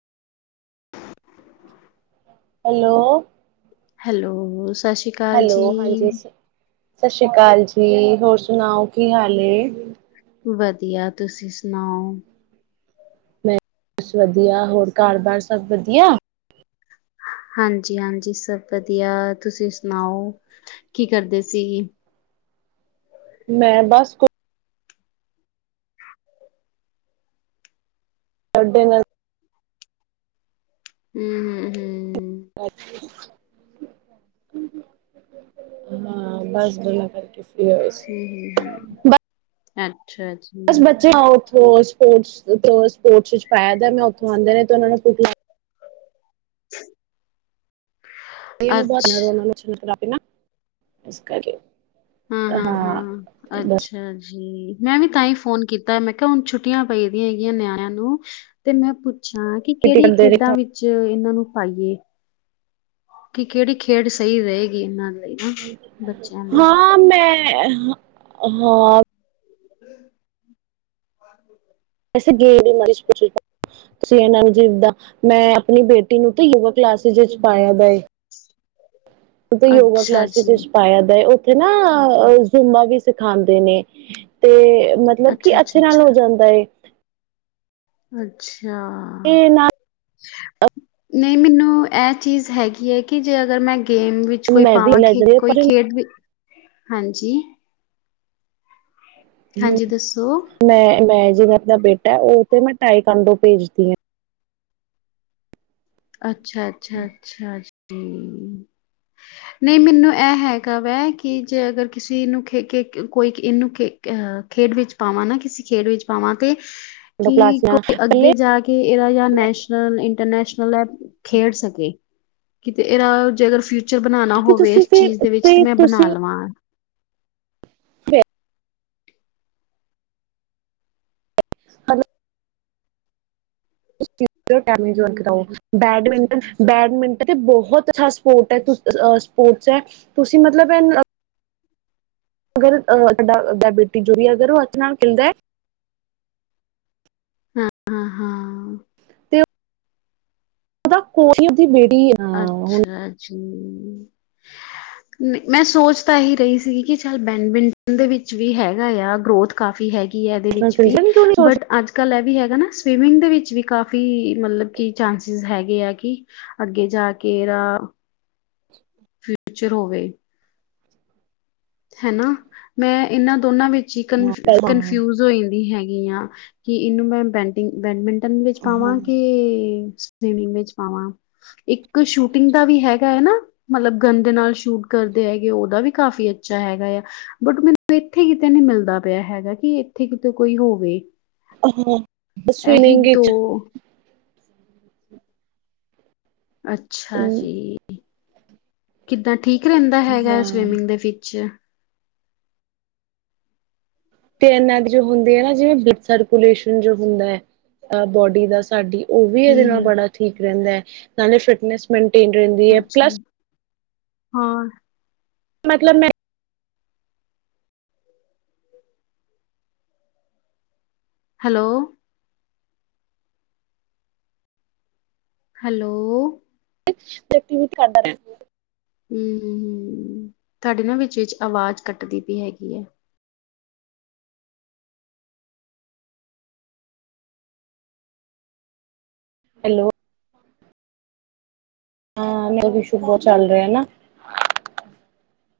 Hello. Hello ਸਸ ਸ੍ਰੀ hello ਹਾਂਜੀ ਸ ਸਸ ਸ੍ਰੀ ਕਾਲ ਜੀ ਹੋਰ ਸੁਣਾਓ ਕੀ ਹਾਲ ਐ। ਵਧੀਆ ਤੁਸੀਂ ਸੁਣਾਓ। ਮੈਂ ਬਸ ਵਧੀਆ, ਹੋਰ ਕਾਰ ਬਾਰ ਸਭ ਵਧੀਆ? ਹਾਂਜੀ-ਹਾਂਜੀ ਸਭ ਵਧੀਆ, ਤੁਸੀਂ ਸੁਣਾਓ ਕੀ ਕਰਦੇ ਸੀ। ਮੈਂ ਬਸ ਕੁਛ ਟੁਡੇ ਨਾਲ ਹੂੰ-ਹੂੰ, ਹੂੰ [inaudible] ਹਾਂ ਬਸ [unintelligible] ਕਰਕੇ ਫ੍ਰੀ ਹੋਏ ਸੀ। ਹੂੰ-ਹੂੰ, ਹੂੰ ਅੱਛਾ ਜੀ। ਬਸ ਬੱਚਿਆਂ ਉਥੋਂ ਸਪੋਰਟਸ-ਸਪੋਰਟਸ ਵਿੱਚ ਪਾਇਆ ਦਾ ਮੈਂ, ਉਥੋਂ ਆਉਂਦੇ ਨੇ ਤੇ ਉਹਨਾ ਨੂੰ ਭੁੱਖ ਲੱਗ [inaudible] ਅੱਛ [unintelligible] ਇਸ ਕਰਕੇ। ਹਾਂ-ਹਾਂ, ਹਾਂ ਅੱਛ ਬਸ ਅੱਛਾ ਜੀ, ਮੈਂ ਵੀ ਤਾਂਹੀ ਫੋਨ ਕੀਤਾ ਮੈਂ ਕਿਹਾ ਹੁਣ ਛੁੱਟੀਆ ਪਈ ਦੀਆ ਹੈਗੀਆ ਨਿਆਣਿਆ ਨੂੰ। ਤੇ ਮੈਂ ਪੁੱਛਾ ਕਿ ਕਿਹੜੀ ਕਰਦੇ ਰਹੇ। ਖੇਡਾਂ ਵਿੱਚ ਇਹਨਾ ਨੂੰ ਪਾਈਏ। ਕਿ ਕਿਹੜੀ ਖੇਡ ਸਹੀ ਰਹੇਗੀ ਇਹਨਾ ਦੇ। ਹਾਂ ਮੈਂ ਹਾਂ-ਹਾਂ। [inaudible] ਤੁਸੀ ਇਹਨਾ ਨੂੰ ਜਿੱਦ ਦਾ ਮੈਂ ਆਪਣੀ ਬੇਟੀ ਨੂੰ ਤਾ ਯੋਗਾ ਕਲਾਸਿਸ ਵਿੱਚ ਪਾਇਆ ਦਾ ਏ। ਪਤਾ ਯੋਗਾ ਅੱਛਾ ਕਲਾਸਿਸ ਜੀ, ਵਿੱਚ ਪਾਇਆ ਦਾ ਏ ਓ ਉੱਥੇ ਨਾ ਓ ਜ਼ੂਮਾ ਵੀ ਸਿਖਾਂਦੇ ਨੇ, ਤੇ ਮਤ ਲਬ ਕਿ ਅੱਛੇ ਅੱਛਾ-ਅੱਛਾ। ਨਾਲ ਹੋ ਜਾਂਦਾ ਏ। ਅੱਛਾ। ਇਹ ਨਾ ਨਈ ਮੈਨੂੰ ਇਹ ਚੀਜ਼ ਹੈਗੀ ਹੈ ਕਿ ਜੇ ਅਗਰ ਮੈਂ ਗੇਮ ਵਿੱਚ ਕੋਈ ਮੈਂ ਵੀ ਪਾਵਾਂ ਲੈ ਖੇਡ ਜਾਂਦੀ ਕੋਈ ਪਰ ਖੇਡ ਵੀ, ਹਾਂਜੀ ਹੂੰ ਹਾਂਜੀ ਦੱਸੋ? ਮੈਂ, ਮੈਂ ਜਿਵੇਂ ਆਪਣਾ ਬੇਟਾ ਉਹ ਤੇ ਮੈਂ ਟਾਈਕਾਂਡੋ ਭੇਜਦੀ ਆ। ਅੱਛਾ-ਅੱਛਾ, ਅੱਛਾ ਜੀ। ਨਈ ਮੈਨੂੰ ਇਹ ਹੈਗਾ ਵਾ ਕਿ ਜੇ ਅਗਰ ਕਿਸੇ ਨੂੰ ਖੇ ਕੇ ਕੋਈ ਇਹਨੂੰ ਖੇ ਖੇਡ ਵਿੱਚ ਪਾਵਾ ਨਾ ਕਿਸੀ ਖੇਡ ਵਿੱਚ ਪਾਵਾ ਤੇ ਕਿ ਕਲਾਸਾਂ ਕੋਈ ਪਹਿਲੇ ਅੱਗੇ ਜਾ ਕੇ ਇਹਦਾ ਯਾ ਨੈਸ਼ ਨਲ ਇੰਟਰਨੈਸ਼ਨਲ ਏਹ ਖੇਡ ਸਕੇ ਕਿਤੇ ਇਹਦਾ ਜੇ ਫਿਊ ਚ ਬਣਾਉਣਾ ਤੇ ਹੋਵੇ ਤੁਸੀਂ ਇਸ ਫਿਰ ਚੀਜ਼ ਦੇ ਵਿੱਚ ਤੇ ਮੈਂ ਬਣਾ ਤੁਸੀਂ ਲਵਾ। [inaudible] ਚੀਜ਼ ਟੈਮੇਜ [unintelligible] ਬੈਡਮਿੰਟਨ-ਬੈਡਮਿੰਟਨ ਤੇ ਬੋਹਤ ਅੱਛਾ ਸਪੋਟ ਹੈ ਸਪੋਰਟਸ ਹੈ। ਤੁਸੀਂ ਮਤਲਬ ਇਹ ਅਗਰ ਅ [inaudible] ਹਾਂ-ਹਾਂ। ਤੇ ਉਹਦਾ [unintelligible] ਬੇਟੀ ਏ ਅੱਛਾ ਜੀ। ਨਈ ਮੈਂ ਸੋਚ ਤਾਂ ਹੀ ਰਈ ਸੀਗੀ ਕਿ ਚੱਲ ਬੈਡਮਿੰਟਨ ਦੇ ਵਿੱਚ ਵੀ ਹੈਗਾ ਆ ਗਰੋਥ ਕਾਫ਼ੀ ਹੈਗੀ। ਬੀ ਹੈ ਇਹਦੇ ਅੱਛੇ ਨਾਲ ਵਿੱਚ ਵੀ ਖੇਲਦਾ ਨਹੀਂ ਕਿਉਂ ਨਹੀਂ ਸੋਚ ਬਟ ਅੱਜ ਅੱਜ ਕੱਲ ਇਹ ਵੀ ਹੈਗਾ ਨਾ ਸਵਿਮਿੰਗ ਦੇ ਵਿੱਚ ਵੀ ਕਾਫੀ ਮਤਲਬ ਕਿ ਚਾਂਸਿਸ ਹੈਗੇ ਆ ਕਿ ਅੱਗੇ ਜਾ ਕੇ ਰਾ [inaudible] ਫਿਊਚਰ ਹੋਵੇ। ਹਨਾ ਮੈਂ ਇਹਨਾਂ ਦੋਨਾਂ ਵਿੱਚ ਹੀ ਕਨ ਪਹਿਲਾਂ ਹਾਂ ਕਨਫਿਊਜ ਹੋ ਜਾਂਦੀ ਹੈਗੀ ਹਾਂ। ਕਿ ਇਹਨੂੰ ਮੈਂ ਬੈਟ ਬੈਡਮਿੰਟਨ ਵਿੱਚ ਪਾਵਾਂ ਕੇ ਸਵਿਮਿੰਗ ਵਿੱਚ ਪਾਵਾਂ। ਇੱਕ ਸ਼ੂਟਿੰਗ ਦਾ ਵੀ ਹੈਗ ਹੈ ਨਾ ਮਤਲਬ ਗੰਨ ਦੇ ਨਾਲ ਸ਼ੂਟ ਕਰਦੇ ਹੈਗੇ ਉਹਦਾ ਵੀ ਕਾਫ਼ੀ ਅ ਬੱਚਾ ਹੈਗਾ ਆ ਬਟ ਮੈਨੂੰ ਇੱਥੇ ਕਿਤੇ ਨਈ ਮਿਲਦਾ ਪਿਆ ਹੈਗਾ ਕਿ ਇੱਥੇ ਕਿਤੇ ਕੋਈ ਹੋਵੇ। ਹਾਂ ਇਹੀ ਸਵਿਮਿੰਗ ਦੋ 'ਚ ਅੱਛਾ ਅਮ, ਜੀ। ਕਿੱਦਾਂ ਠੀਕ ਰੈਂਦਾ ਹੈਗਾ ਹਾਂ ਸਵਿਮਿੰਗ ਦੇ ਵਿੱਚ ਤੇ ਇਹਨਾਂ ਦੀ ਜੋ ਹੁੰਦੇ ਆ ਨਾ ਜਿਵੇਂ ਬਲੱਡ ਸਰਕੂਲੇਸ਼ਨ ਜੋ ਹੁੰਦਾ ਹੈ ਅ ਬੋਡੀ ਦਾ ਸਾਡੀ ਓ ਵੀ ਇਹਦੇ ਹਮ ਨਾਲ ਹਮ ਬੜਾ ਠੀਕ ਰੈਂਦਾ ਹੈ ਨਾਲੇ ਫਿਟਨੈਸ ਮੇਨਟੇਨ ਰੈਂਦੀ। ਅੱਛਾ ਹੋਰ ਮਤਲਬ ਮੈਂ ਹੈਲੋ ਹੈਲੋ [unintelligible] ਵੀ ਕਰਦਾ ਰਿ ਹੂੰ ਤੁਹਾਡੀ ਨਾ ਵਿੱਚ-ਵਿਚ ਆਵਾਜ਼ ਕੱਟਦੀ ਪਈ ਹੈਗੀ ਹੈ। ਹੈਲੋ ਹਾਂ ਮੈਂ ਵੀ ਸ਼ੂ ਬੋ ਚੱਲ ਰਿਆ ਨਾ।